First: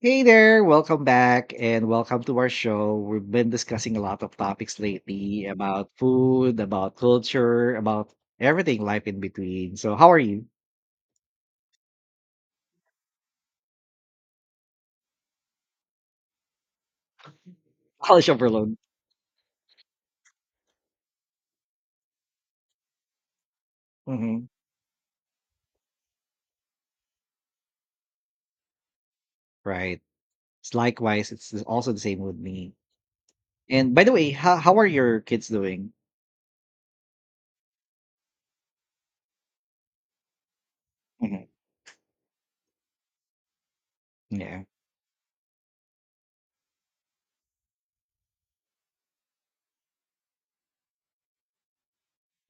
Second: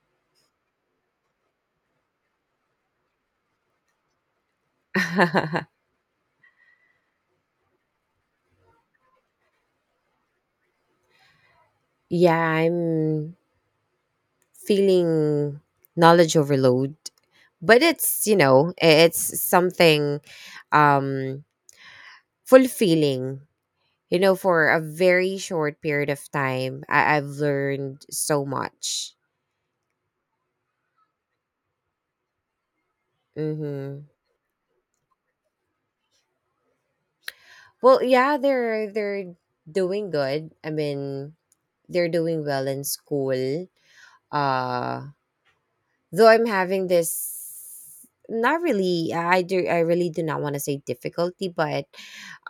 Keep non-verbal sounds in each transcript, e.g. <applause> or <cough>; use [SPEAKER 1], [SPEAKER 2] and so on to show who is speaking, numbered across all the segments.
[SPEAKER 1] Hey there, welcome back and welcome to our show. We've been discussing a lot of topics lately
[SPEAKER 2] <laughs>
[SPEAKER 1] about food, about culture, about everything life in between. So, how are you?
[SPEAKER 2] Yeah, I'm feeling knowledge overload, but
[SPEAKER 1] College overload.
[SPEAKER 2] it's something um fulfilling. You know,
[SPEAKER 1] Hmm.
[SPEAKER 2] for a very short period of time, I've learned so much.
[SPEAKER 1] Right. It's likewise, also the same with me. And
[SPEAKER 2] Mm-hmm.
[SPEAKER 1] by the way, how are your kids doing?
[SPEAKER 2] Well, yeah, they're doing good. I mean,
[SPEAKER 1] Hmm.
[SPEAKER 2] they're doing well in school.
[SPEAKER 1] Yeah.
[SPEAKER 2] Uh Though I'm having this not really I do I really do not want to say difficulty, but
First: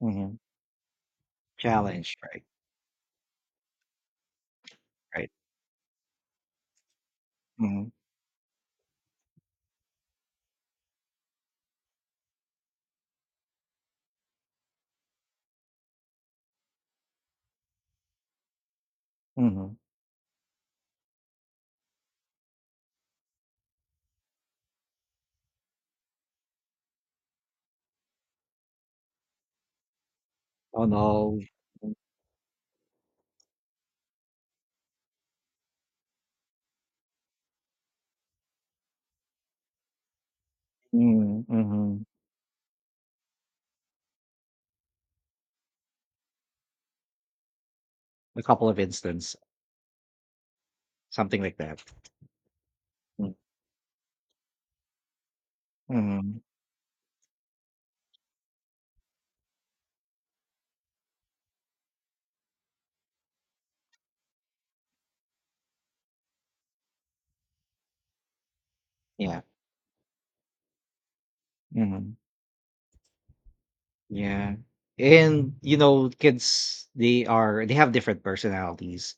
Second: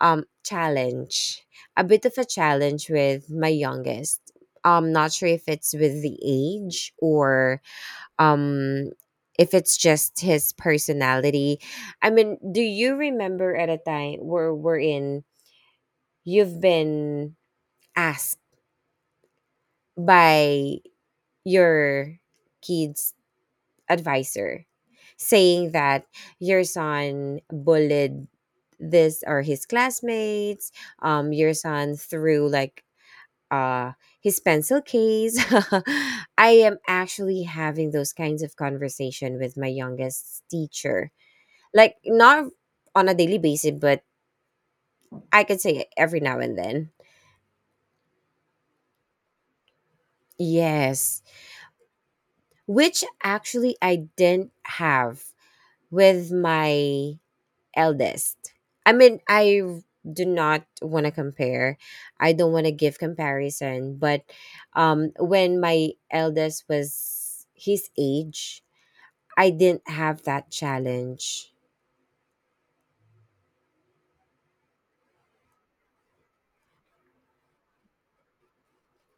[SPEAKER 2] challenge. A bit of
[SPEAKER 1] Challenge,
[SPEAKER 2] a
[SPEAKER 1] right?
[SPEAKER 2] challenge with my youngest. I'm not sure
[SPEAKER 1] Right.
[SPEAKER 2] if it's with the age or
[SPEAKER 1] Hmm.
[SPEAKER 2] um if it's just his personality. I mean, do you remember at a time where we're in you've been asked
[SPEAKER 1] Hmm.
[SPEAKER 2] by your kids advisor saying that your son bullied this or his classmates,
[SPEAKER 1] Oh no.
[SPEAKER 2] your son threw like uh his pencil case? <laughs> I am actually having those kinds of conversation with my youngest teacher,
[SPEAKER 1] Mm-hmm.
[SPEAKER 2] like
[SPEAKER 1] Mm-hmm.
[SPEAKER 2] not on a daily basis, but I could say every now and then.
[SPEAKER 1] A couple of instances,
[SPEAKER 2] Yes,
[SPEAKER 1] something like that.
[SPEAKER 2] which
[SPEAKER 1] Mm-hmm.
[SPEAKER 2] actually I didn't have with
[SPEAKER 1] Mm-hmm.
[SPEAKER 2] my eldest. I mean, I do not want to compare. I don't want to give comparison, but when my eldest was his age,
[SPEAKER 1] Yeah.
[SPEAKER 2] I didn't have that challenge.
[SPEAKER 1] Mhm. Yeah. And you know, kids, they have different personalities,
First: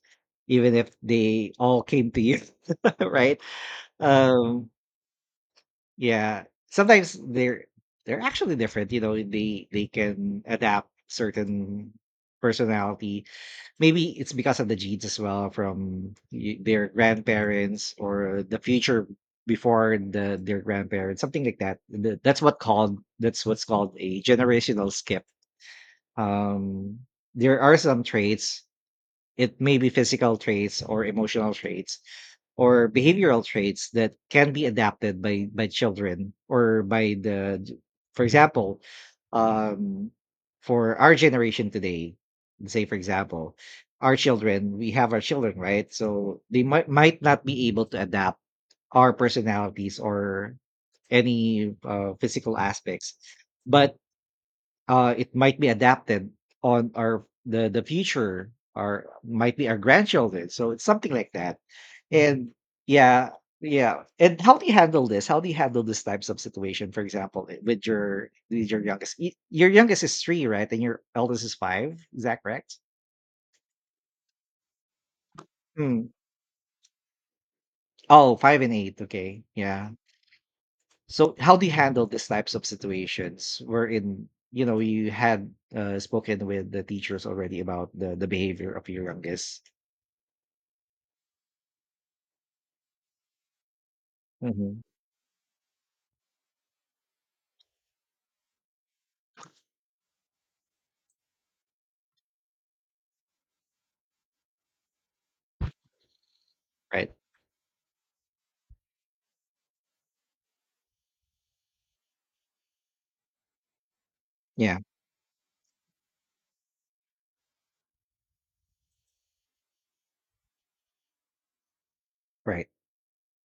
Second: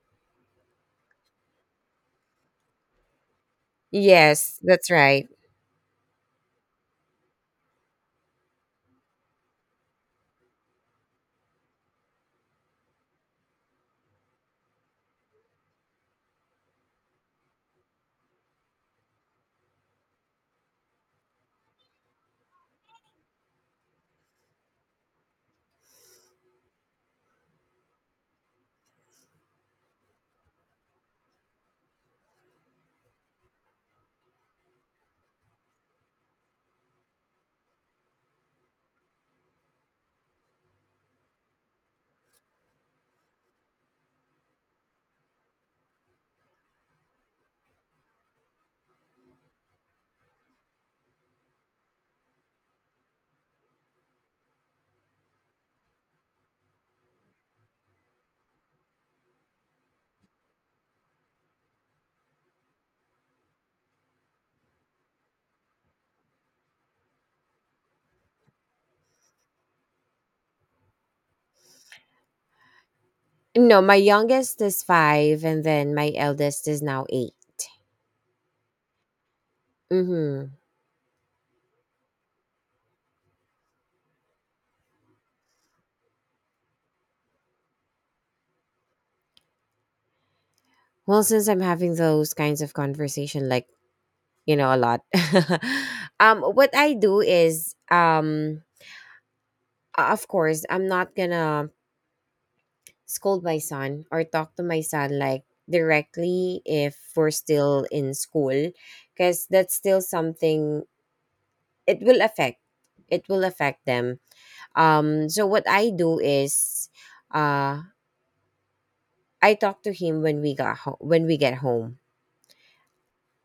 [SPEAKER 1] even if they all came to you, <laughs> right?
[SPEAKER 2] Yes,
[SPEAKER 1] Um,
[SPEAKER 2] that's right.
[SPEAKER 1] yeah. Sometimes they're actually different, you know, they can adapt certain personality. Maybe it's because of the genes as well from their grandparents, or the future before their grandparents, something like that. That's what's called a generational skip. um there are some traits, it may be physical traits or emotional traits or behavioral traits that can be adapted by children, or by the for example, um for our generation today, say for example, our children, we have our children, right? So they might not be able to adapt our personalities or any physical aspects, but it might be adapted on our the future, or might be our grandchildren. So it's something like that. And yeah, yeah, and how do you handle this, how do you handle these types of situation? For example, with your youngest. Your youngest is three, right? And your eldest is five, is that correct?
[SPEAKER 2] No, my youngest is 5 and then
[SPEAKER 1] Hmm.
[SPEAKER 2] my eldest is now 8.
[SPEAKER 1] Oh, five and eight, okay, yeah.
[SPEAKER 2] Mhm.
[SPEAKER 1] So how do you handle these types of situations wherein, you had spoken with the teachers already about the behavior of your youngest?
[SPEAKER 2] Well, since I'm having those kinds of conversation, a
[SPEAKER 1] Mhm.
[SPEAKER 2] lot. <laughs> What I do is, of course, I'm not going to scold my son or talk to my son like directly if
[SPEAKER 1] Right.
[SPEAKER 2] we're still in school, because that's still something, it will affect it will affect them.
[SPEAKER 1] Yeah.
[SPEAKER 2] So what I do is, uh I talk to him when we get home,
[SPEAKER 1] Right.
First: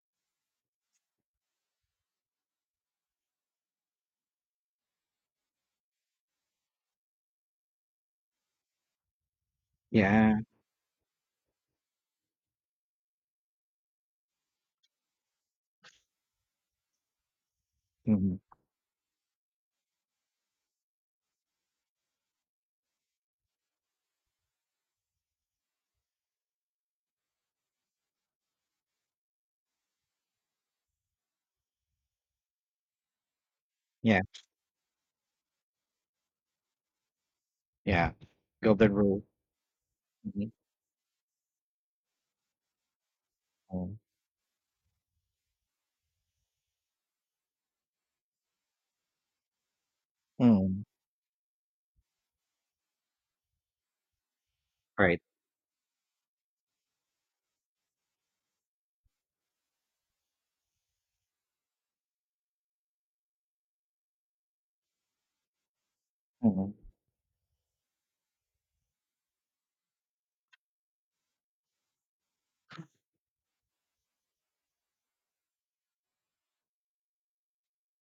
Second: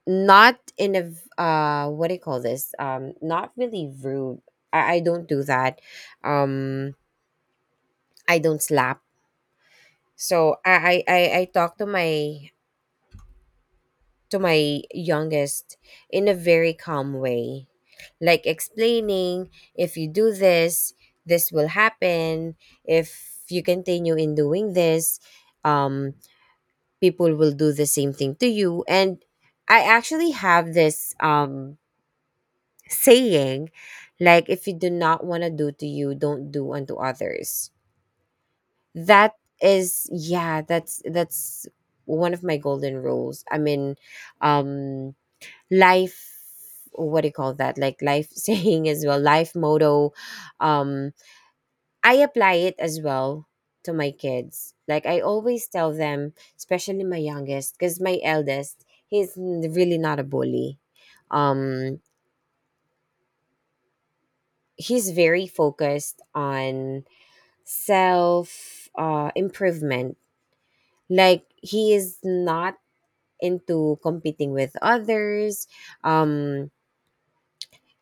[SPEAKER 2] not in a what do you call this, not really rude, I don't do that. um I don't slap.
[SPEAKER 1] Yeah.
[SPEAKER 2] So I talk to my youngest in a very calm way,
[SPEAKER 1] Mhm.
[SPEAKER 2] like explaining, if you do this, this will happen. If you continue in doing this, um people will do the same thing to you. And I actually have this saying,
[SPEAKER 1] Yeah.
[SPEAKER 2] like if you do not want to do to you, don't do unto others.
[SPEAKER 1] Yeah. Golden rule.
[SPEAKER 2] That is
[SPEAKER 1] Mhm.
[SPEAKER 2] yeah That's one of my golden rules. I
[SPEAKER 1] Mm.
[SPEAKER 2] mean, um life, what do you call that, like life <laughs> saying as well, life motto.
[SPEAKER 1] Mm.
[SPEAKER 2] um I apply it as well to my kids, like I
[SPEAKER 1] Right.
[SPEAKER 2] always tell them, especially my youngest, because my eldest, really not a bully. um he's very focused
[SPEAKER 1] Mhm.
[SPEAKER 2] on self improvement. Like he is not into competing with others. um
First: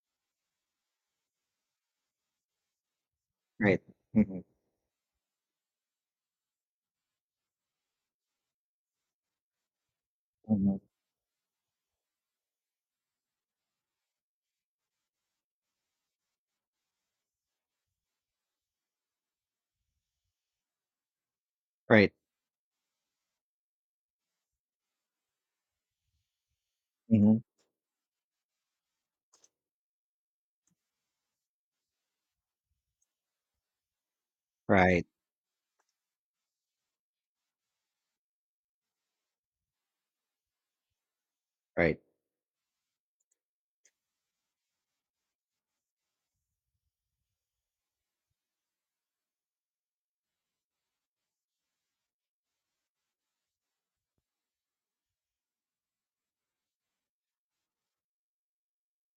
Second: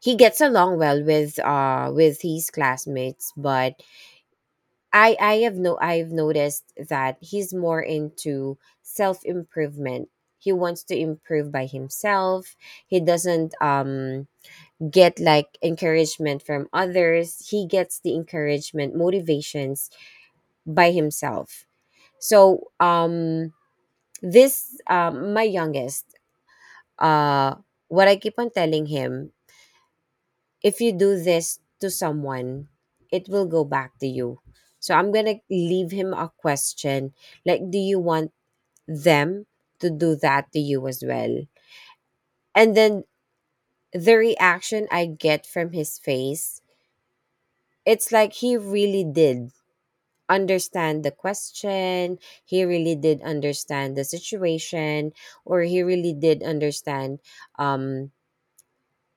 [SPEAKER 2] he gets along well with his classmates,
[SPEAKER 1] Right.
[SPEAKER 2] but
[SPEAKER 1] Mhm.
[SPEAKER 2] I have no I've noticed that he's more into self improvement. He
[SPEAKER 1] Mhm.
[SPEAKER 2] wants to improve by himself. He doesn't get like encouragement from others. He gets the encouragement, motivations by himself.
[SPEAKER 1] Right.
[SPEAKER 2] So this, my youngest,
[SPEAKER 1] Mhm.
[SPEAKER 2] uh what I keep on telling him, if you do this to someone, it will go back to you. So
[SPEAKER 1] Right.
[SPEAKER 2] I'm going to leave him a question, like, do you want them to do that to you as well?
[SPEAKER 1] Right.
[SPEAKER 2] And then the reaction I get from his face, it's like he really did understand the question, he really did understand the situation, or he really did understand, um,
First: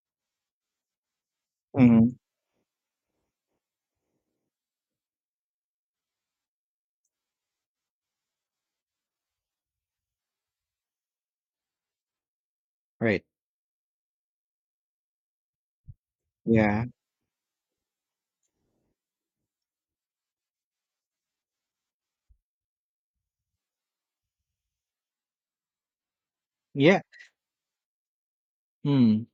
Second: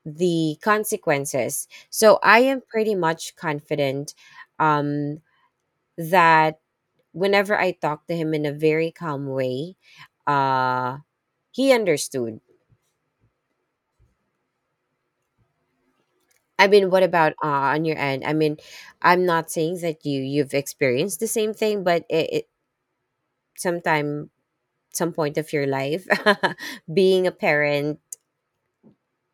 [SPEAKER 2] the consequences.
[SPEAKER 1] Mhm.
[SPEAKER 2] So I am pretty much confident um that whenever I talked to him in a very calm way, uh, he understood.
[SPEAKER 1] Right.
[SPEAKER 2] I
[SPEAKER 1] Yeah.
[SPEAKER 2] mean, what about on your end? I mean, I'm not saying that you've experienced the same thing, but it sometime, some point of your life, <laughs>
[SPEAKER 1] Yeah.
[SPEAKER 2] being a parent.
[SPEAKER 1] Mm.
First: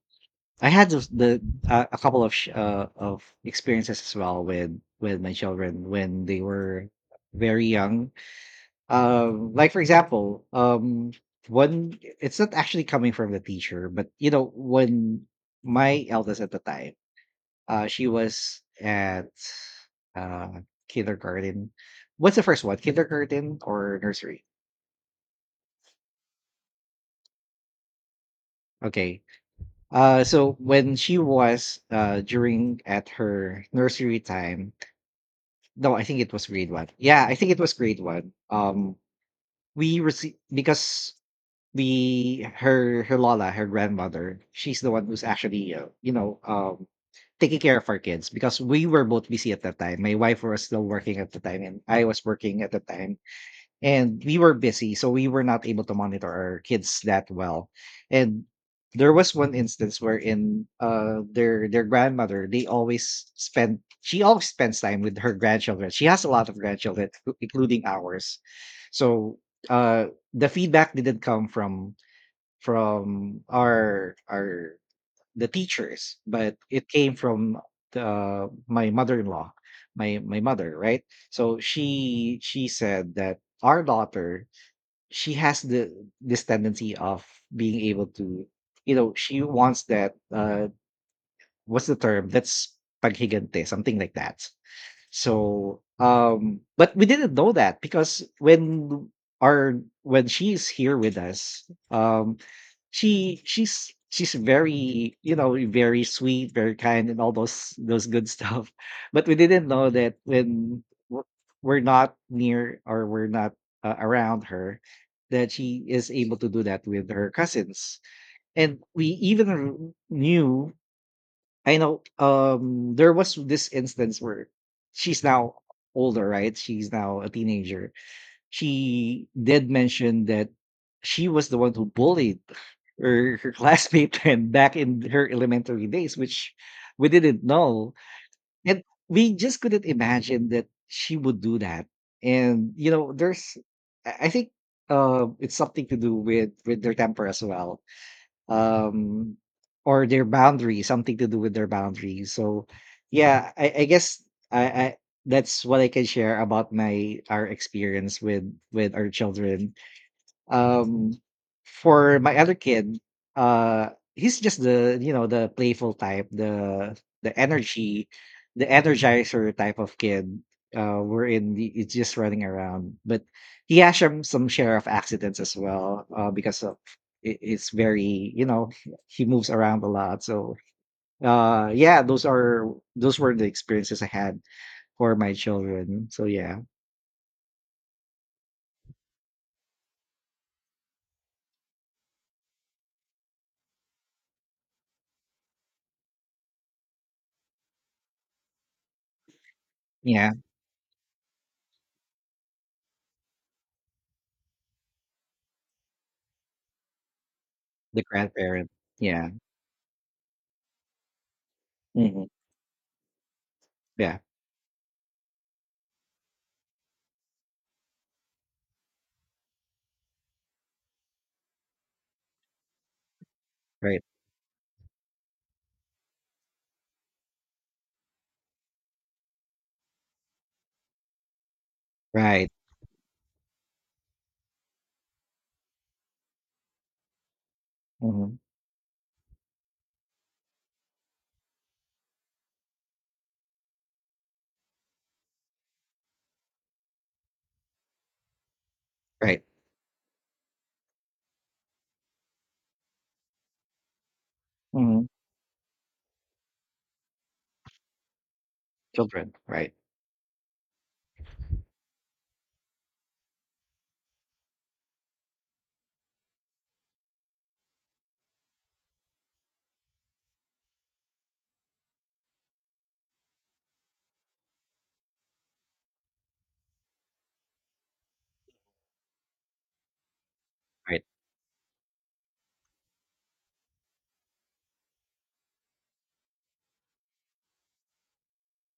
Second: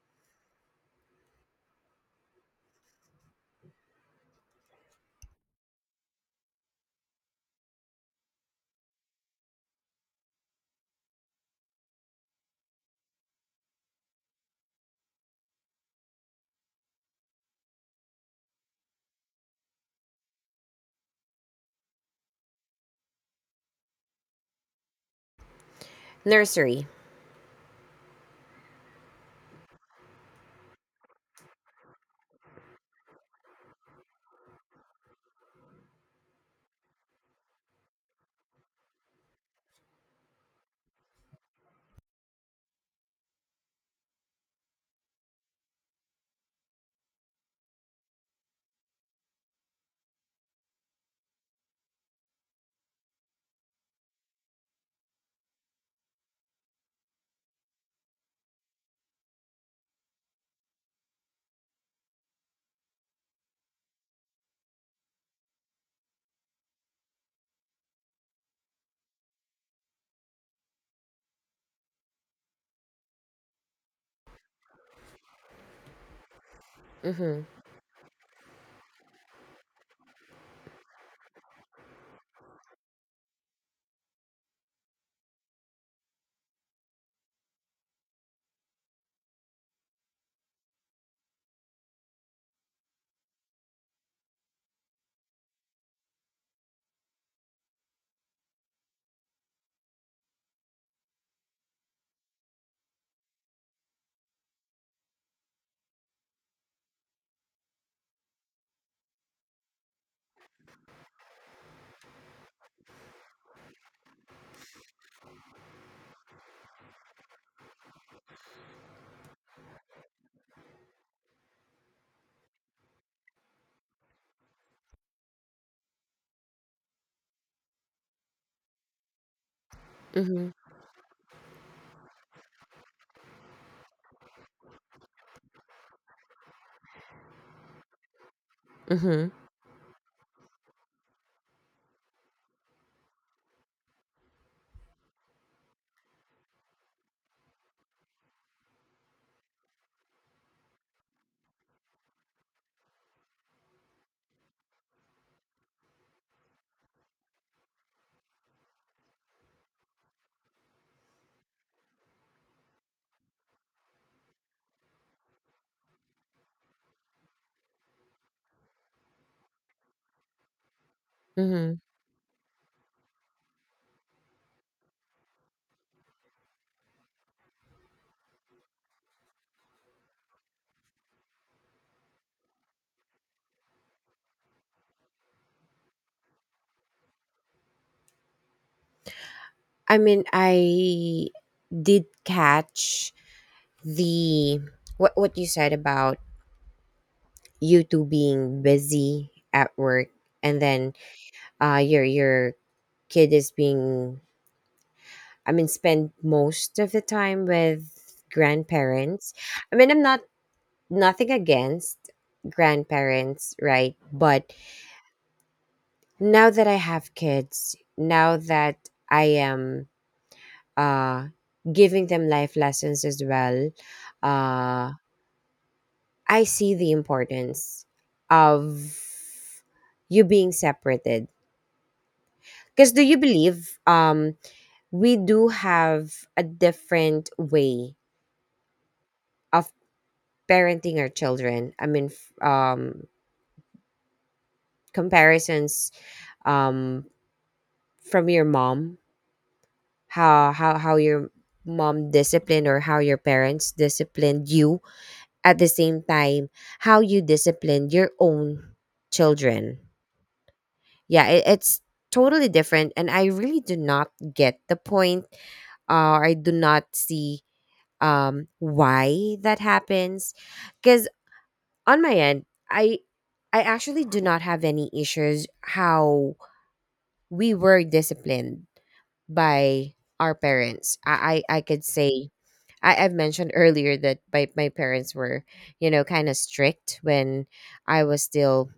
[SPEAKER 1] I had those, the a couple of experiences as well with my children when they were very young. Like for example, one, it's not actually coming from the teacher, but you know, when my eldest at the time, she was at uh, kindergarten. What's the first one? Kindergarten or nursery?
[SPEAKER 2] Nursery.
[SPEAKER 1] Okay. So when she was during at her nursery time, no, I think it was grade one. Yeah, I think it was grade one. We received because, the her lola, her grandmother, she's the one who's actually, taking care of our kids because we were both busy at that time. My wife was still working at the time, and I was working at the time, and we were busy, so we were not able to monitor our kids that well. And there was one instance wherein their grandmother, they always spend she always spends time with her grandchildren. She has a lot of grandchildren, including ours. So the feedback didn't come from, our the teachers, but it came
[SPEAKER 2] Mm-hmm.
[SPEAKER 1] from my mother-in-law, my mother, right? So she said that our daughter, she has the this tendency of being able to, you know, she wants that, what's the term? That's paghigante, something like that. So, but we didn't know that because our when she's here with us, um, she she's very, very sweet, very kind, and all those good stuff. <laughs> But we didn't know that when w- we're not near, or we're not around her, that she is able to do that with her cousins. And we even knew. I know, there was this instance where she's now older, right? She's now a teenager. She did mention
[SPEAKER 2] Mm-hmm.
[SPEAKER 1] that she was the one who bullied her classmate <laughs> friend back in her elementary days, which we didn't know. And
[SPEAKER 2] Mm-hmm.
[SPEAKER 1] we just couldn't imagine that she would do that. And there's I think it's something to do with their temper as well, um or their boundaries, something to do with their boundaries. So yeah, I guess, I that's what I can share about my our experience with our children. um, for my other kid, uh, he's just, the you know, the playful type, the energy, the energizer type of kid.
[SPEAKER 2] Mm-hmm.
[SPEAKER 1] It's just running around, but he has some share of accidents as well, because of, it's very, he moves around a lot. So yeah, those were the experiences I had for my children. So yeah,
[SPEAKER 2] I mean, I did catch the what you said about you two being busy at work,
[SPEAKER 1] yeah,
[SPEAKER 2] and then your kid is being, I mean, spend most of the time
[SPEAKER 1] the
[SPEAKER 2] with
[SPEAKER 1] grandparent. Yeah.
[SPEAKER 2] grandparents. I mean, I'm not nothing against
[SPEAKER 1] Hmm.
[SPEAKER 2] grandparents, right?
[SPEAKER 1] Yeah,
[SPEAKER 2] But now that I have kids, now that I am uh giving them life lessons as well,
[SPEAKER 1] right,
[SPEAKER 2] uh I see the importance of you being separated.
[SPEAKER 1] right.
[SPEAKER 2] Because do you believe, we do have a different way
[SPEAKER 1] Mhm.
[SPEAKER 2] of parenting our children? I mean, comparisons, um, from your mom,
[SPEAKER 1] Right.
[SPEAKER 2] how your mom disciplined, or how your parents disciplined you,
[SPEAKER 1] Mhm.
[SPEAKER 2] at the same time, how you disciplined your own
[SPEAKER 1] Children. Right,
[SPEAKER 2] children. Yeah, it's totally different and I really do not get the point, or I do not see why that happens. Because on my end, i I actually do not have any issues how we were disciplined by our parents.
[SPEAKER 1] right,
[SPEAKER 2] I could say I, I've mentioned earlier that my parents were, you know, kind of strict when I was still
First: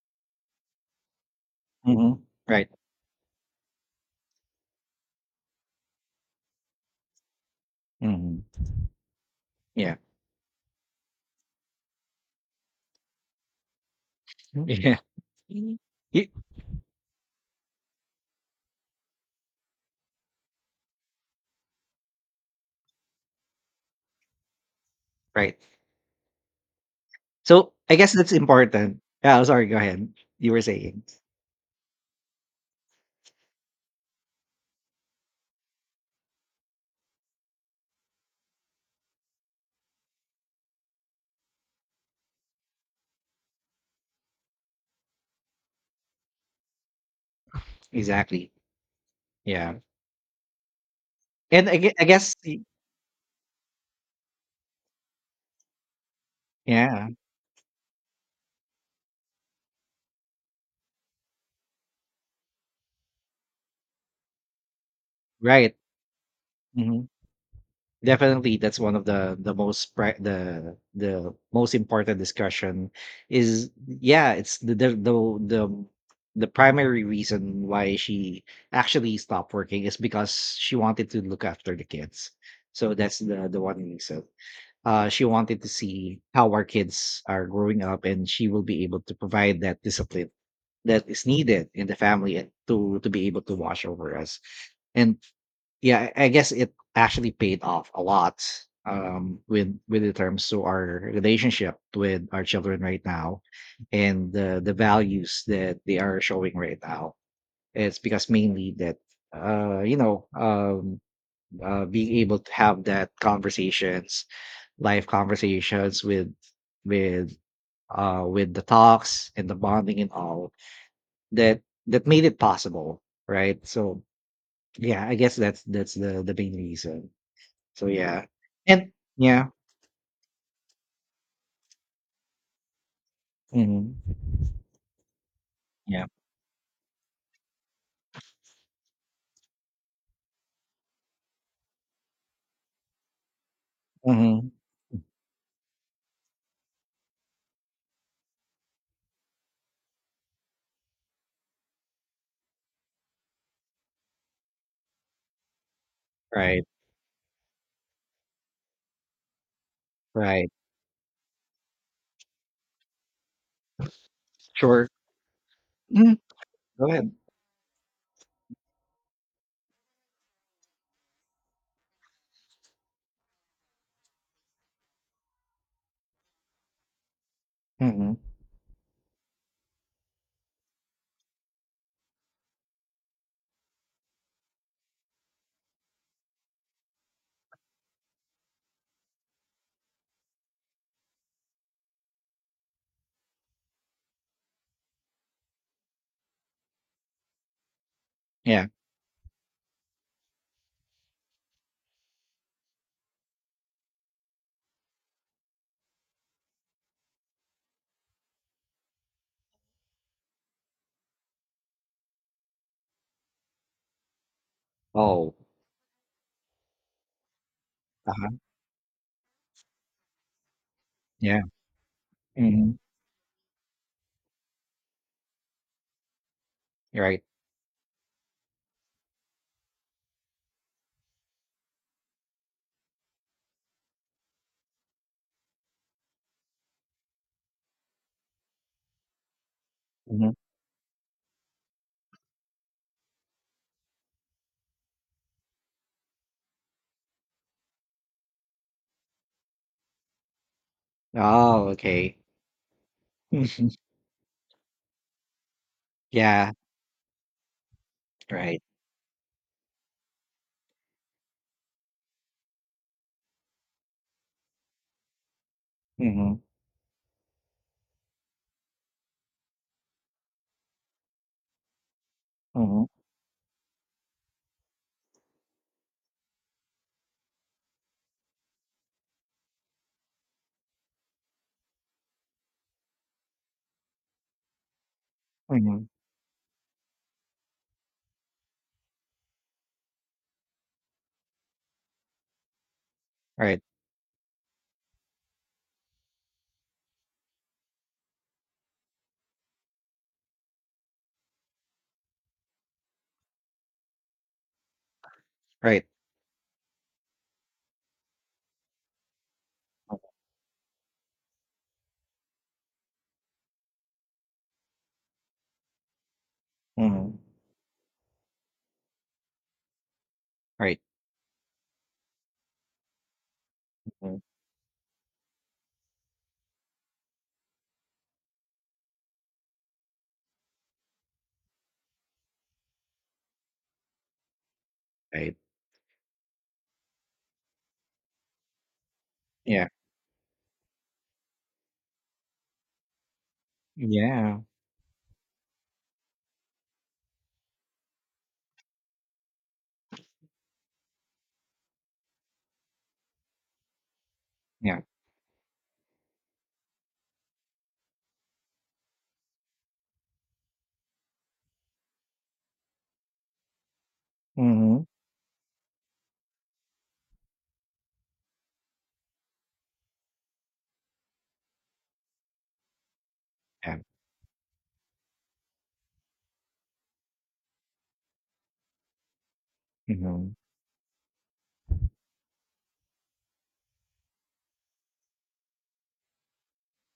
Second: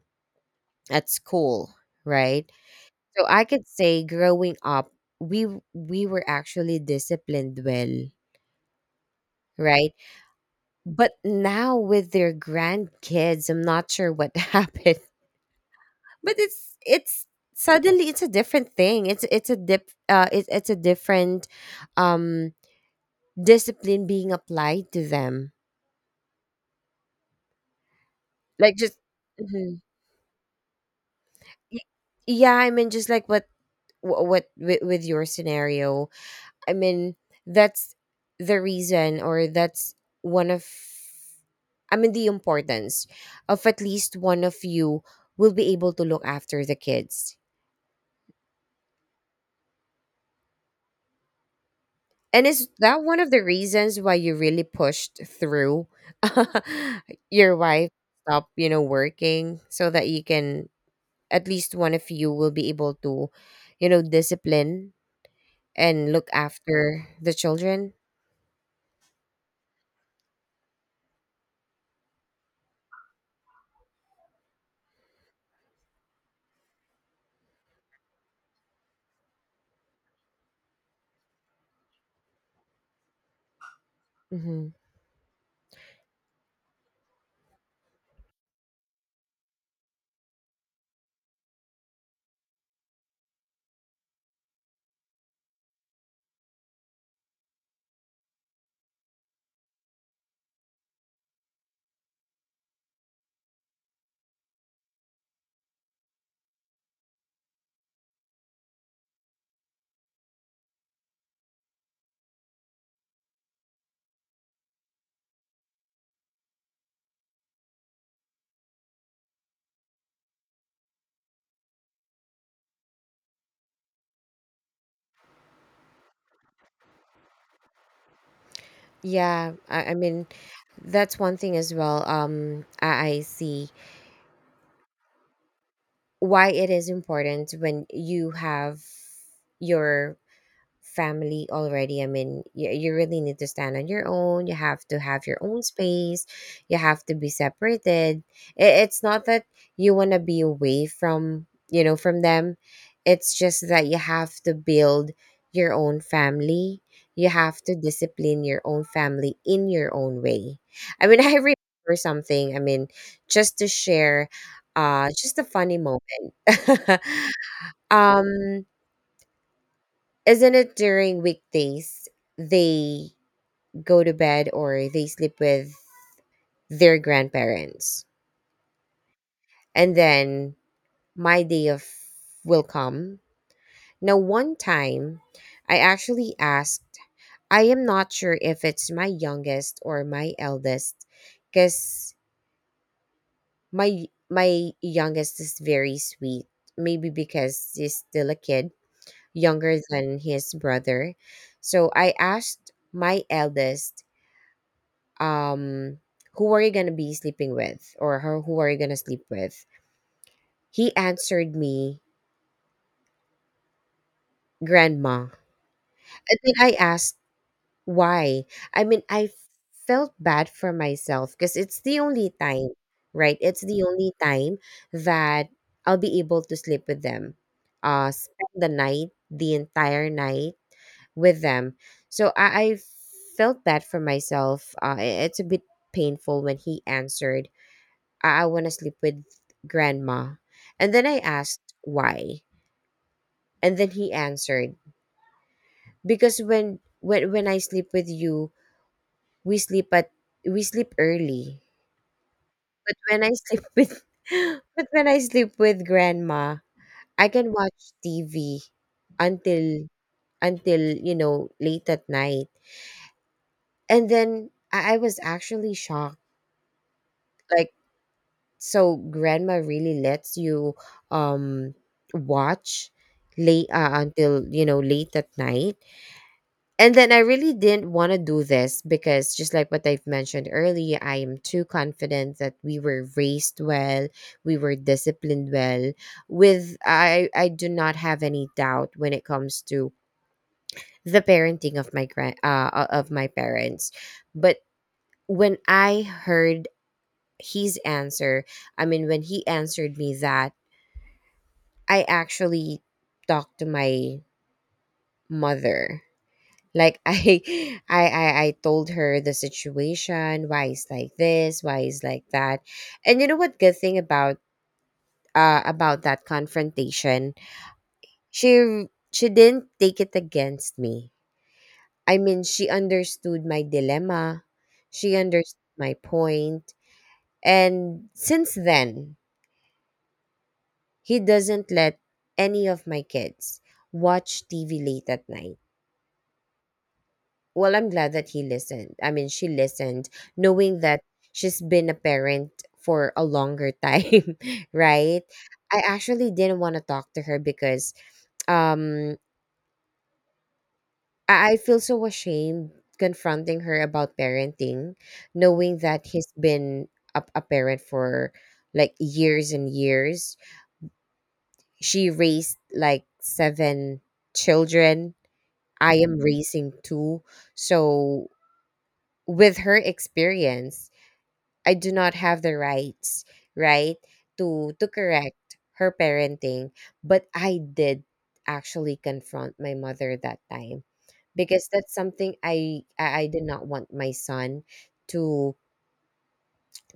[SPEAKER 2] at school,
[SPEAKER 1] Mhm.
[SPEAKER 2] right?
[SPEAKER 1] Right.
[SPEAKER 2] So I could say growing up, we were actually disciplined well,
[SPEAKER 1] Mhm.
[SPEAKER 2] right?
[SPEAKER 1] Yeah.
[SPEAKER 2] But now with their grandkids, I'm not sure what <laughs>
[SPEAKER 1] <laughs> Mm. Yeah.
[SPEAKER 2] happened.
[SPEAKER 1] Mhm. Ye
[SPEAKER 2] But it's suddenly, it's a different thing. It's a different um discipline being applied to them.
[SPEAKER 1] Right. So, I guess that's
[SPEAKER 2] Like just
[SPEAKER 1] important. Yeah, I'm sorry, go
[SPEAKER 2] Mhm.
[SPEAKER 1] ahead. You were saying.
[SPEAKER 2] Y- yeah, I mean just like what with your scenario. I mean, that's the reason, or that's one of, I mean, the importance of at least one of you will be able to look after the kids.
[SPEAKER 1] Exactly. Yeah. And I guess
[SPEAKER 2] And
[SPEAKER 1] y
[SPEAKER 2] is that one of the reasons why you really pushed through <laughs>
[SPEAKER 1] yeah,
[SPEAKER 2] your wife stop, you know, working so that you can at least one of you will be able to, you know, discipline
[SPEAKER 1] right.
[SPEAKER 2] and look after
[SPEAKER 1] Mhm.
[SPEAKER 2] the children?
[SPEAKER 1] Definitely, that's one of the most important discussion. Is, yeah, it's the the primary reason why she actually stopped working, is because she wanted to look after the kids. So that's the one reason.
[SPEAKER 2] Hmm.
[SPEAKER 1] She wanted to see how our kids are growing up, and she will be able to provide that discipline that is needed in the family, and to be able to watch over us. And yeah, I guess it actually paid off a lot, with the terms to our relationship with our children right now, and the values that they are showing right now. It's because mainly that, uh you know um being able to have that conversations, live conversations, with with the talks and the bonding, and all that, that made it possible, right? So yeah, I guess that's the main reason. So yeah. And yeah.
[SPEAKER 2] Yeah, I mean that's one thing as well. I see
[SPEAKER 1] Mhm. Yeah.
[SPEAKER 2] why it is important when you have your family already. I mean, you really need to stand on your own.
[SPEAKER 1] Mhm.
[SPEAKER 2] You have to have your own space. You have to be separated. It's not that you want to be away from, you know, from them. It's just that you have to build your own
[SPEAKER 1] Right.
[SPEAKER 2] family. You have to discipline your own family in your own
[SPEAKER 1] Right.
[SPEAKER 2] way. I mean, <laughs> I remember something. I mean, just to share,
[SPEAKER 1] Sure.
[SPEAKER 2] just a funny moment.
[SPEAKER 1] Mhm. Go ahead.
[SPEAKER 2] <laughs> um, isn't it during weekdays they go to bed or they sleep with their grandparents?
[SPEAKER 1] Mhm.
[SPEAKER 2] And then my day of will come. Now one time I actually asked, I am not sure if it's my youngest or my eldest, because my youngest is very sweet. Maybe because he's still a
[SPEAKER 1] Yeah.
[SPEAKER 2] kid, younger than his brother. So I asked my eldest, um, who are you going to be sleeping with, or her, who are you going to sleep with? He answered me, grandma.
[SPEAKER 1] Oh.
[SPEAKER 2] And then I asked
[SPEAKER 1] Uh-huh.
[SPEAKER 2] why. I mean, I felt bad for myself
[SPEAKER 1] Yeah.
[SPEAKER 2] because it's the only time,
[SPEAKER 1] Mhm.
[SPEAKER 2] right? It's the only time that I'll be able to sleep with
[SPEAKER 1] You're right.
[SPEAKER 2] them, spend the night, the entire night with them. So I felt bad for myself. It's a bit painful when he answered, I want to sleep with
[SPEAKER 1] Mhm.
[SPEAKER 2] grandma. And then I asked why. And then he answered, because when I sleep with you, we sleep at we sleep early.
[SPEAKER 1] Oh, okay.
[SPEAKER 2] But when I sleep
[SPEAKER 1] Mhm. <laughs>
[SPEAKER 2] <laughs> with but when I sleep with
[SPEAKER 1] Yeah.
[SPEAKER 2] grandma, I can watch TV
[SPEAKER 1] Right.
[SPEAKER 2] until you know, late at night. And then I was actually shocked.
[SPEAKER 1] Mhm.
[SPEAKER 2] Like, so grandma really lets you um
[SPEAKER 1] Mhm.
[SPEAKER 2] watch late, until you know late at night? And then I really didn't want to do this because just like what I've mentioned earlier, I am too confident that we were raised well, we were disciplined
[SPEAKER 1] Mhm.
[SPEAKER 2] well. With I do not have any doubt when it comes to the parenting of my grand of my
[SPEAKER 1] Right.
[SPEAKER 2] parents. But when I heard his answer, I mean when he answered me that, I actually talked to my
[SPEAKER 1] Right.
[SPEAKER 2] mother. Like, <laughs> I told her the situation, why it's like this, why it's like that, and you know what? Good thing about that
[SPEAKER 1] Mhm.
[SPEAKER 2] confrontation, she she didn't take it against
[SPEAKER 1] Right.
[SPEAKER 2] me. I mean, she understood my
[SPEAKER 1] Mhm.
[SPEAKER 2] dilemma, she understood my point, and since then, he doesn't let any of my kids watch TV late at
[SPEAKER 1] Right.
[SPEAKER 2] night. Well, I'm glad that he listened, I mean she
[SPEAKER 1] Yeah.
[SPEAKER 2] listened, knowing that she's been a parent for a longer time.
[SPEAKER 1] Yeah.
[SPEAKER 2] <laughs> Right, I actually didn't want to talk to her because um I feel so ashamed confronting her about
[SPEAKER 1] Yeah.
[SPEAKER 2] parenting, knowing that he's been a parent for like years and years. She raised like 7
[SPEAKER 1] Mhm.
[SPEAKER 2] children, I am raising 2. So with her experience, I do not have the rights,
[SPEAKER 1] Yeah.
[SPEAKER 2] right, to correct her parenting, but I did actually confront my mother
[SPEAKER 1] Mhm.
[SPEAKER 2] that time, because that's something I did not want my son to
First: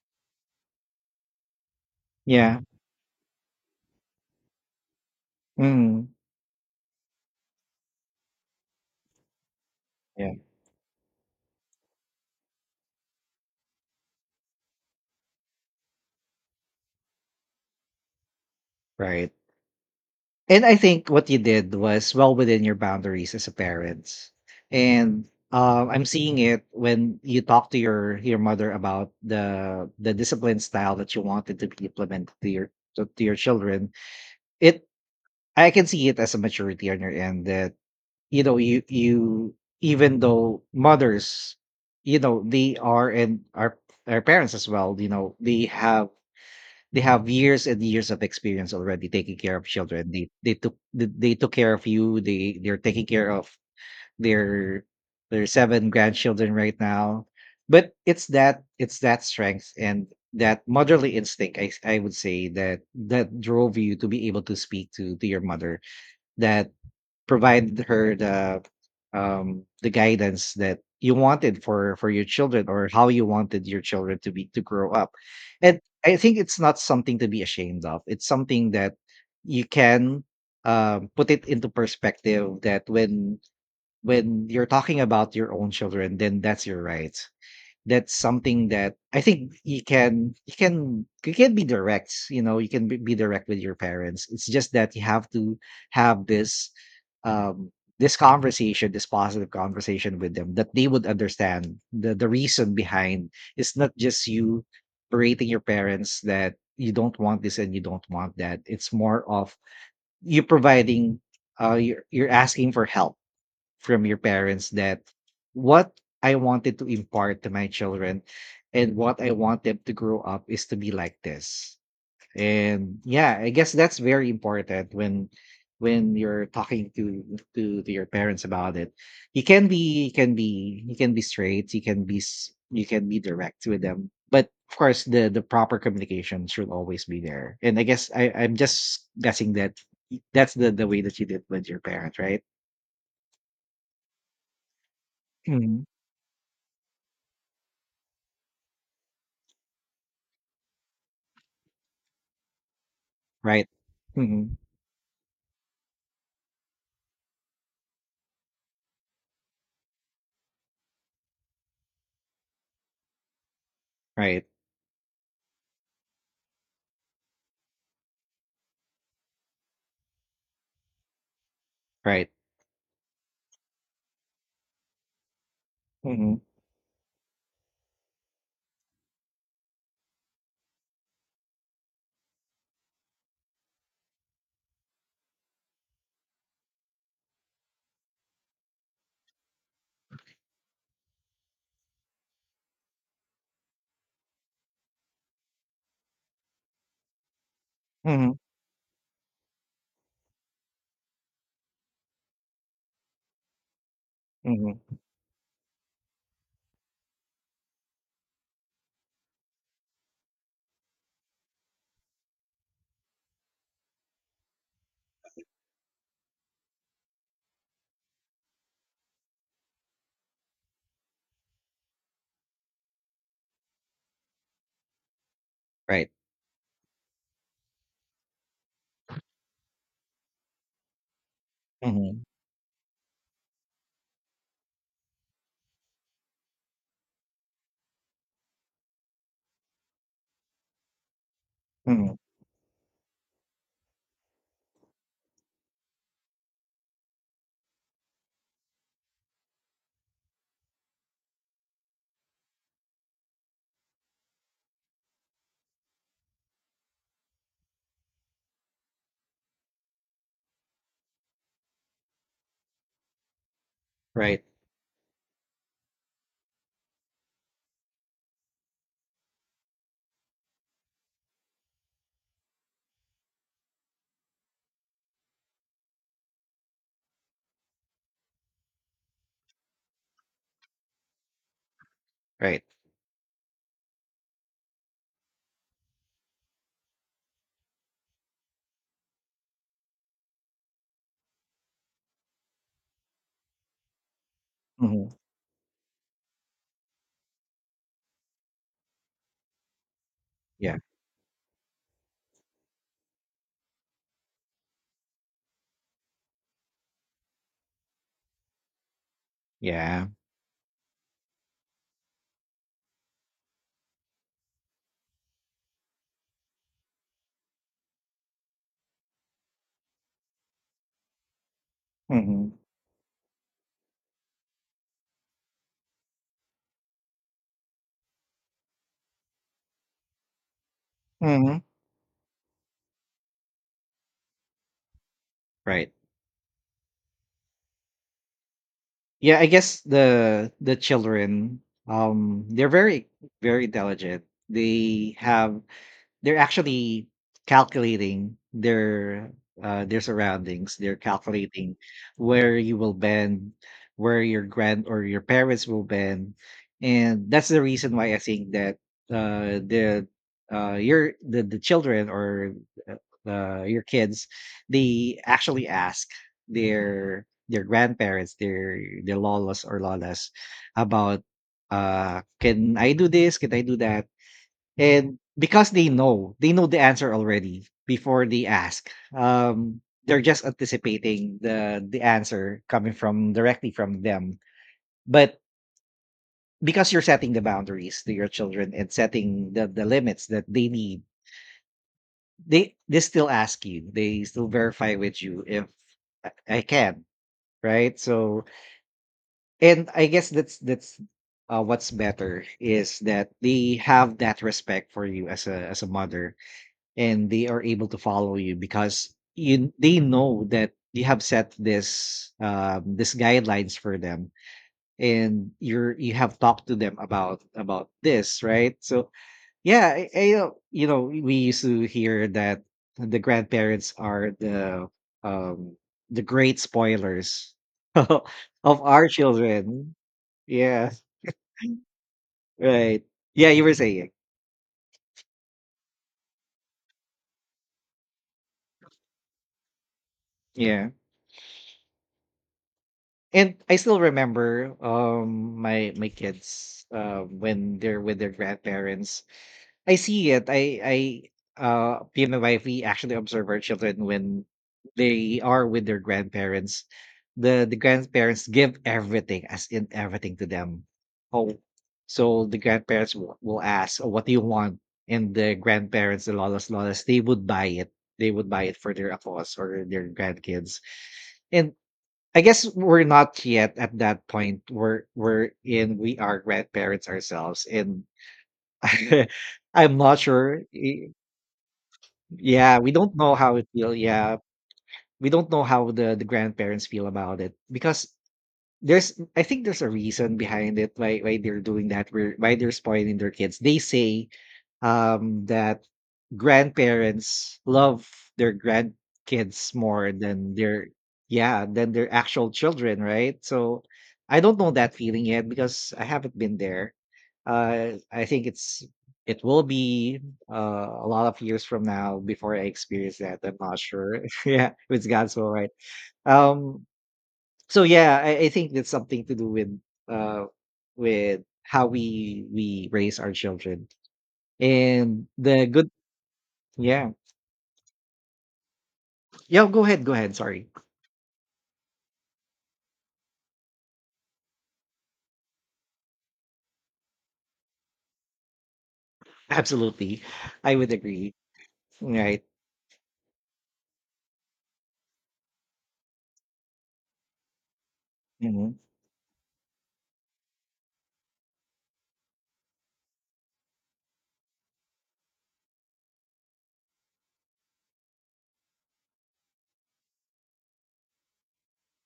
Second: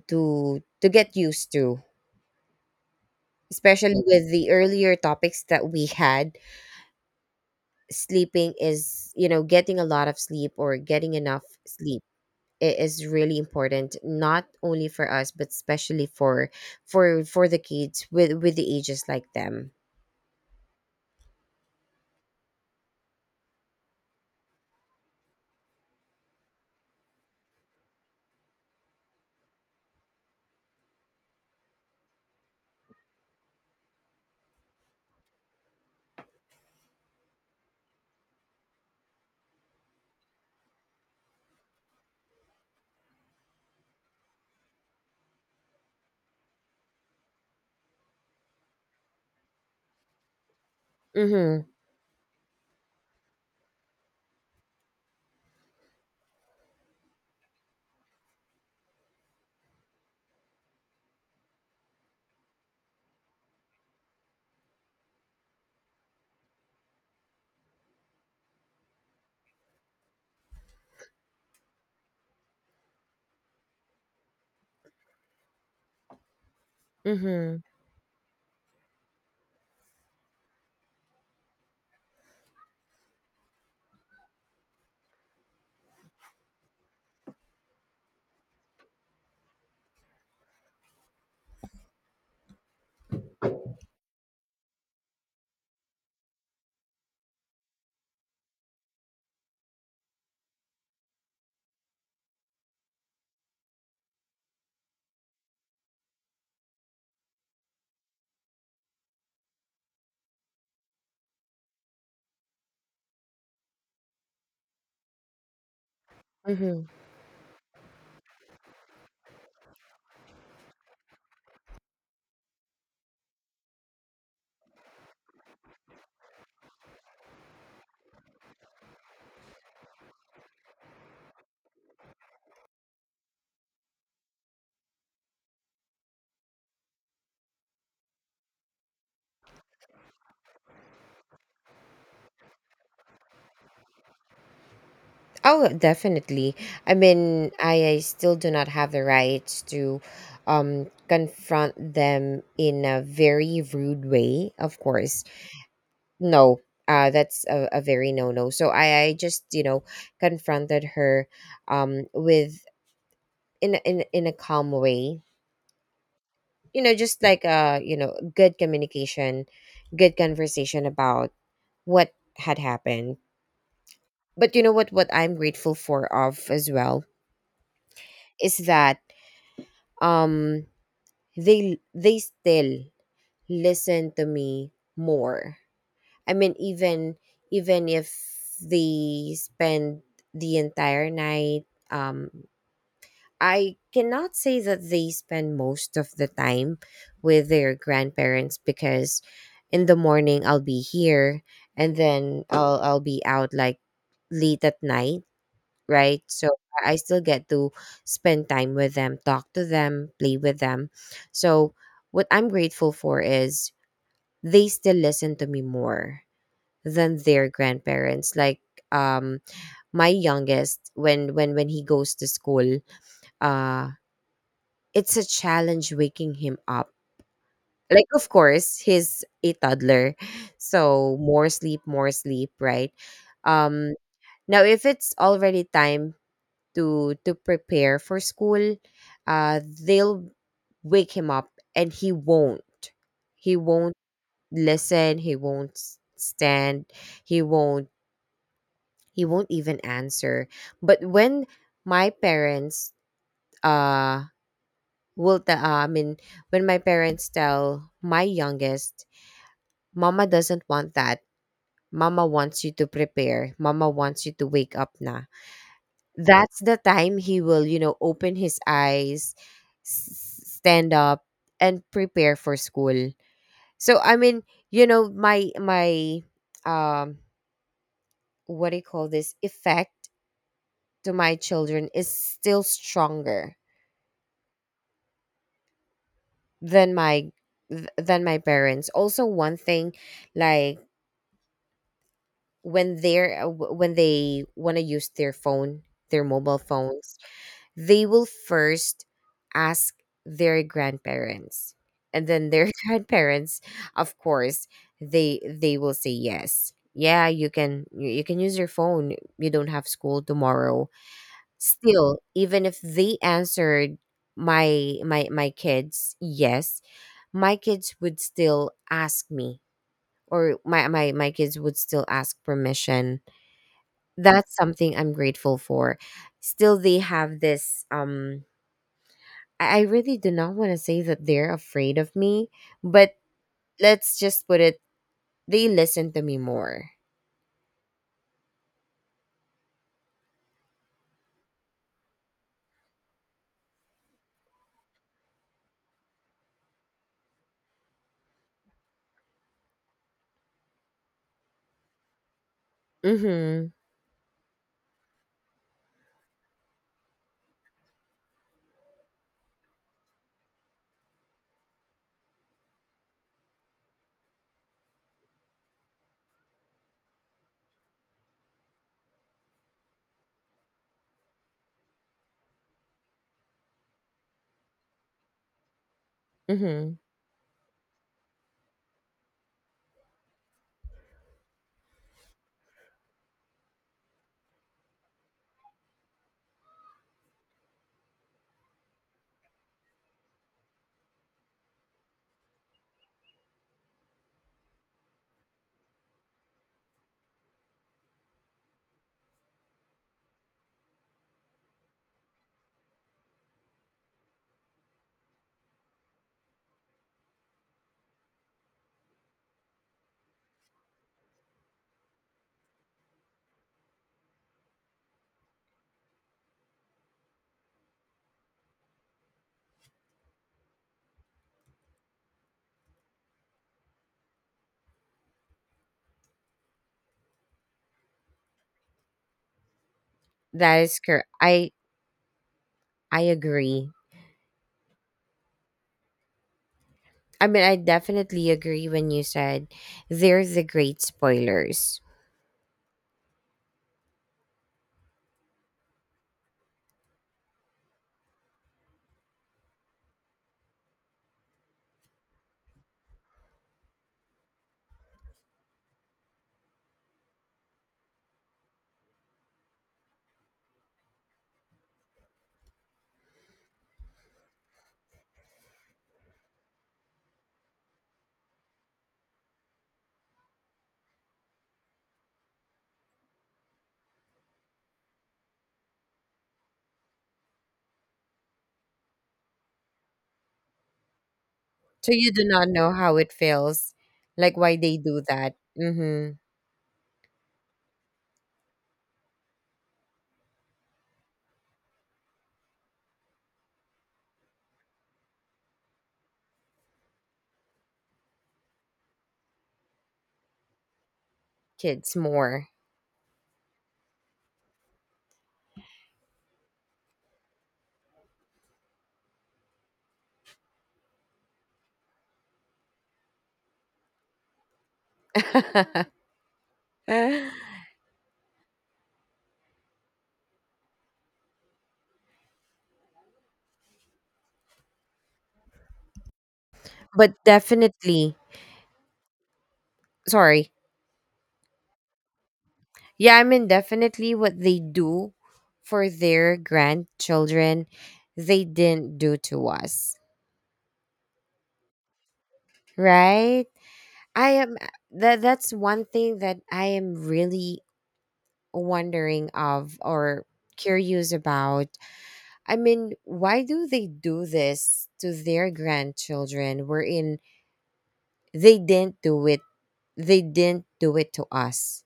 [SPEAKER 2] to get used to,
[SPEAKER 1] Yeah.
[SPEAKER 2] especially with the earlier topics that we
[SPEAKER 1] Mhm.
[SPEAKER 2] had. Sleeping is, you know, getting a lot of
[SPEAKER 1] Yeah.
[SPEAKER 2] sleep or getting enough sleep, it is really important not only for us but especially for for the kids with the ages like
[SPEAKER 1] Right.
[SPEAKER 2] them.
[SPEAKER 1] And I think what you did was well within your boundaries as a parent. And I'm seeing it when you talk to your mother about the discipline style that you wanted to be implemented to your children. It I can see it as a maturity on your end that you, you, even though mothers, you know, they are and are are parents as well, you know, they have years and years of experience already taking care of children. They took
[SPEAKER 2] Mm-hmm.
[SPEAKER 1] care of you. They're taking care of their their seven grandchildren right now. But it's that, it's that strength and that motherly instinct. I would say that that drove you to be able to speak to your mother. That. Provide her the guidance that you wanted for your children, or how you wanted your children to grow up. And I think it's not something to be
[SPEAKER 2] Mm-hmm.
[SPEAKER 1] ashamed of. It's something that you can put it into perspective, that when you're talking about your own children, then that's your right. That's something that I think you can be direct. You know, you can be direct with your parents. It's just that you have to have this, um this conversation, this positive conversation with them, that they would understand the reason behind. It's not just you berating your parents that you don't want this and you don't want that. It's more of you providing, you're asking for help from your parents, that what I wanted
[SPEAKER 2] Mm-hmm.
[SPEAKER 1] to impart to my children and what I want them to grow up is to be like this. And yeah, I guess that's very important when you're talking to your parents about it. You can be you can be you can be straight, you can be direct with them. But of course the proper communication should always be there. And I guess I'm just guessing that that's the way that you did with your parents, right?
[SPEAKER 2] Oh definitely. I still do not have the rights to confront them in a very
[SPEAKER 1] Right.
[SPEAKER 2] rude way,
[SPEAKER 1] Mhm.
[SPEAKER 2] of course. No, that's a very no no. So I just, you know, confronted her, with, in a
[SPEAKER 1] Right.
[SPEAKER 2] calm way, you know, just like, you know, good communication, good conversation about what
[SPEAKER 1] Right.
[SPEAKER 2] had happened. But you know what I'm grateful for
[SPEAKER 1] Mhm.
[SPEAKER 2] of as well is that, um they still listen to me more. I mean, even if they spend the entire night, um I cannot say that they spend most of the time with their
[SPEAKER 1] Mhm.
[SPEAKER 2] grandparents because in the morning I'll be here and then I'll be out like late at
[SPEAKER 1] Mhm.
[SPEAKER 2] night, right? So I still get to spend time with them, talk to them, play with them. So what I'm grateful for is they still listen to me more than their grandparents. Like, um my youngest, when when he goes to school, uh it's a challenge
[SPEAKER 1] Right.
[SPEAKER 2] waking him up. Like, of course, he's a toddler, so more
[SPEAKER 1] Mhm.
[SPEAKER 2] sleep, right? Um, now, if it's already time to prepare for school, they'll wake him up, and he
[SPEAKER 1] Mhm.
[SPEAKER 2] won't. He won't listen. He won't s- stand. He won't. He won't even answer. But when my parents uh will tell I mean when my parents tell my youngest, mama doesn't want that, mama wants you to prepare, mama wants you
[SPEAKER 1] Right.
[SPEAKER 2] to wake up now, that's the time he will, you know, open his eyes, stand up and prepare for school. So I mean, you know, my, um what do you call this, effect to my children is
[SPEAKER 1] Right.
[SPEAKER 2] still stronger than my, than my parents. Also one thing, like when they're when they want to use
[SPEAKER 1] Mhm.
[SPEAKER 2] their phone, their mobile phones, they will first ask their
[SPEAKER 1] Yeah.
[SPEAKER 2] grandparents, and then their <laughs> grandparents, of course, they will say yes, yeah, you can, you can use your phone, you don't have
[SPEAKER 1] Yeah.
[SPEAKER 2] school tomorrow. Still, even if they answered my kids yes, my kids would still ask me, or my kids would still ask
[SPEAKER 1] Mhm.
[SPEAKER 2] permission. That's something I'm grateful for. Still, they have this. I really do not want to say that they're
[SPEAKER 1] Mhm.
[SPEAKER 2] afraid of me, but let's just put it, they
[SPEAKER 1] Right.
[SPEAKER 2] listen to me more.
[SPEAKER 1] Yeah, I guess the children, they're very, very intelligent. They have They're actually calculating their surroundings. They're calculating where you will bend,
[SPEAKER 2] Mm-hmm.
[SPEAKER 1] where your grand or your parents will bend, and that's the reason why I think that uh, the the children or uh, your kids, they actually ask their grandparents, their lolas or lolas, about, can I do this? Can I do that? And because they know the
[SPEAKER 2] Mm-hmm.
[SPEAKER 1] answer already before they ask. Um, they're just anticipating the answer coming from directly from them. But because you're setting the boundaries to your children and setting the limits that they need, they still ask you. They still verify with you if I I can, right? So and I guess that's what's better is that they have that respect for you as a mother and they are able to follow you because you they know that you have set this guidelines for them and you have talked to them about this, right? So yeah, I we used to hear that the grandparents are um the great spoilers <laughs> of our children,
[SPEAKER 2] That
[SPEAKER 1] yeah,
[SPEAKER 2] is correct.
[SPEAKER 1] right.
[SPEAKER 2] I
[SPEAKER 1] Yeah, you were
[SPEAKER 2] agree.
[SPEAKER 1] saying.
[SPEAKER 2] I mean, I definitely agree when you said they're the
[SPEAKER 1] Yeah.
[SPEAKER 2] great spoilers.
[SPEAKER 1] And I still remember my kids when they're with their grandparents. I see it. I Me and my wife, we actually observe our children when they are with their grandparents. The grandparents give everything, as in everything, to them. Oh, so the grandparents will ask, oh, what do you want? And the grandparents, the lolas, they would buy it. They would buy it for their akos or their grandkids. And I guess we're not yet at that point where we are grandparents ourselves, and <laughs> I'm not sure.
[SPEAKER 2] So you do not
[SPEAKER 1] Yeah, we
[SPEAKER 2] know
[SPEAKER 1] don't
[SPEAKER 2] how it
[SPEAKER 1] know how it feel.
[SPEAKER 2] feels,
[SPEAKER 1] Yeah.
[SPEAKER 2] like why they do
[SPEAKER 1] We don't
[SPEAKER 2] that.
[SPEAKER 1] know how the
[SPEAKER 2] Mm-hmm.
[SPEAKER 1] grandparents feel about it because there's, I think there's a reason behind it, why they're doing that, where why they're spoiling their kids. They say that grandparents love their grandkids more than their, yeah, than their
[SPEAKER 2] Kids
[SPEAKER 1] actual
[SPEAKER 2] more.
[SPEAKER 1] children, right? So I don't know that feeling yet because I haven't been there. I think it's, it will be a lot of years from now before I experience that. I'm not sure. <laughs> Yeah, if it's God's will, right? Um,
[SPEAKER 2] <laughs> But
[SPEAKER 1] so yeah, I think it's something to do uh with how we raise our children and the good, yeah.
[SPEAKER 2] definitely,
[SPEAKER 1] Yeah, go ahead, go ahead, sorry.
[SPEAKER 2] sorry, yeah, I mean, definitely what they do for their grandchildren, they didn't do
[SPEAKER 1] <laughs>
[SPEAKER 2] to us,
[SPEAKER 1] Absolutely, I would agree, right.
[SPEAKER 2] right? I am, that's one thing that I am really
[SPEAKER 1] Mhm.
[SPEAKER 2] wondering of, or curious about. I mean, why do they do this to their grandchildren wherein they didn't do it, to us?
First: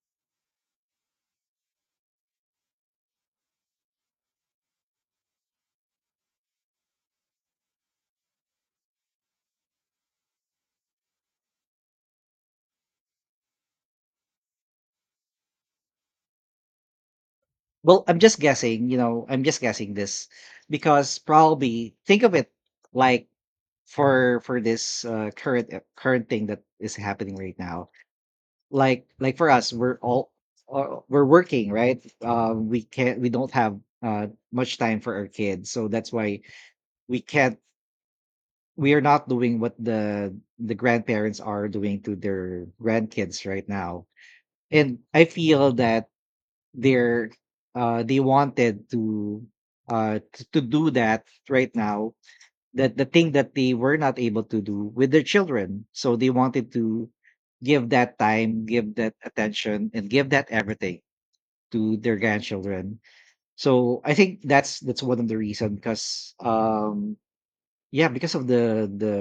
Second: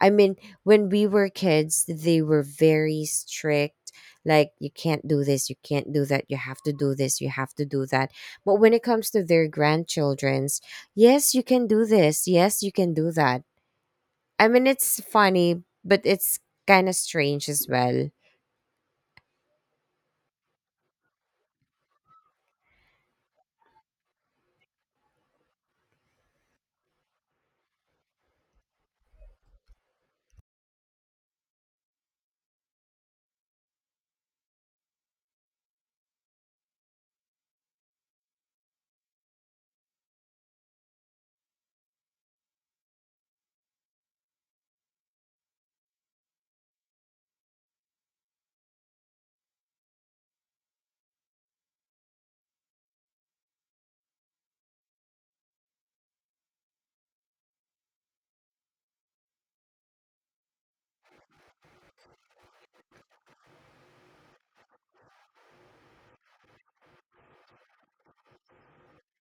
[SPEAKER 2] I mean, when we were kids, they were very strict. Like, you can't do this, you can't do that, you have to do this, you have to do that. But when it comes to their grandchildren's, yes, you can do this, yes, you can do that. I mean, it's funny, but it's kind of strange as
[SPEAKER 1] Well,
[SPEAKER 2] well.
[SPEAKER 1] I'm just guessing, you know, I'm just guessing this because probably think of it like, for this current thing that is happening right now, like for us, we're all, we're working, right? We can't, we don't have much time for our kids, so that's why we can't, we are not doing what the grandparents are doing to their grandkids right now. And I feel that they're, they wanted to, to do that right now, that the thing that they were not able to do with their children. So they wanted to give that time, give that attention, and give that everything to their grandchildren. So I think that's one of the reason because yeah, because of the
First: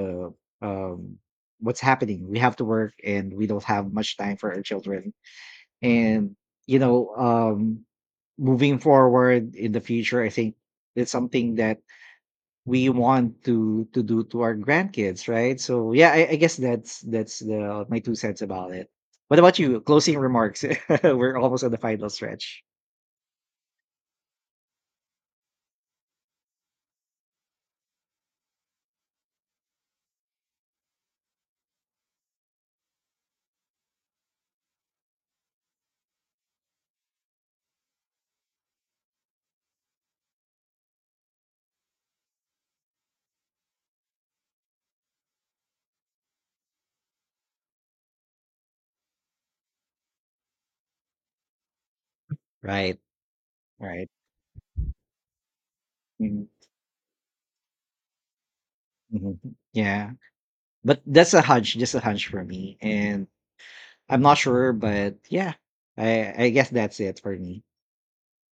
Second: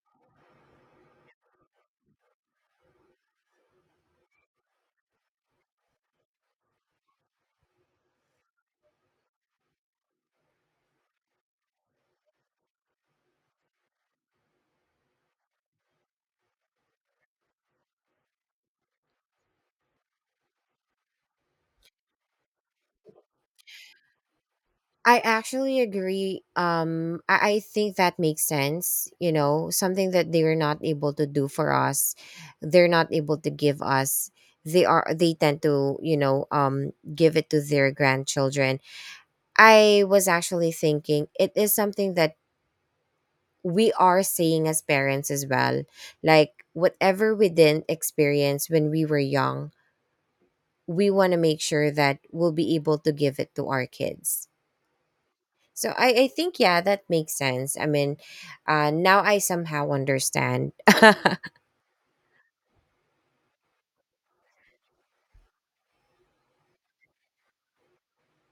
[SPEAKER 1] um what's happening. We have to work and we don't have much time for our children. And you know, moving forward in the future, I think it's something that we want to do to our grandkids, right? So yeah, I guess that's the my two cents about it. What about you? Closing remarks. <laughs> We're almost at the final stretch.
[SPEAKER 2] I actually agree. I think that makes sense. You know, something that they were not able to do for us, they're not able to give us. They are. They tend to, you know, give it to their grandchildren. I was actually thinking it is something that we are saying as parents as well. Like whatever we didn't experience when we were young, we want to make sure that we'll be able
[SPEAKER 1] Right.
[SPEAKER 2] to give it to our
[SPEAKER 1] Right.
[SPEAKER 2] kids. So I
[SPEAKER 1] Mhm,
[SPEAKER 2] think, yeah, that makes sense. I mean, now
[SPEAKER 1] mhm.
[SPEAKER 2] I somehow
[SPEAKER 1] Yeah.
[SPEAKER 2] understand.
[SPEAKER 1] But
[SPEAKER 2] <laughs>
[SPEAKER 1] that's a hunch, just a hunch for me. And I'm not sure, but yeah, I guess that's it for me.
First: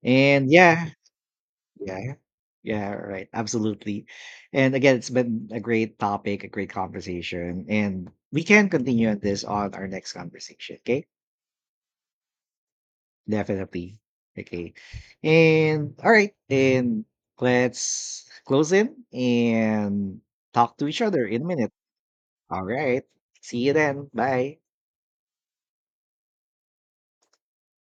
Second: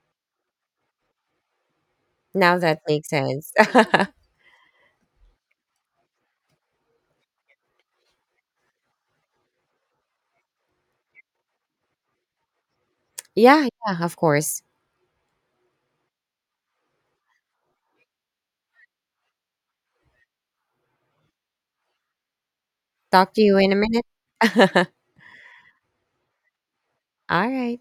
[SPEAKER 1] And yeah. Yeah.
[SPEAKER 2] Now that
[SPEAKER 1] Yeah,
[SPEAKER 2] makes
[SPEAKER 1] right.
[SPEAKER 2] sense.
[SPEAKER 1] Absolutely.
[SPEAKER 2] <laughs>
[SPEAKER 1] And again, it's been a great topic, a great conversation. And we can continue on this on our next conversation. Okay.
[SPEAKER 2] Yeah,
[SPEAKER 1] Definitely.
[SPEAKER 2] yeah, of course.
[SPEAKER 1] Okay. And all right. And let's close in and talk to each other in a minute. All right.
[SPEAKER 2] Talk to you
[SPEAKER 1] See
[SPEAKER 2] in
[SPEAKER 1] you
[SPEAKER 2] a minute.
[SPEAKER 1] then. Bye.
[SPEAKER 2] <laughs> All right.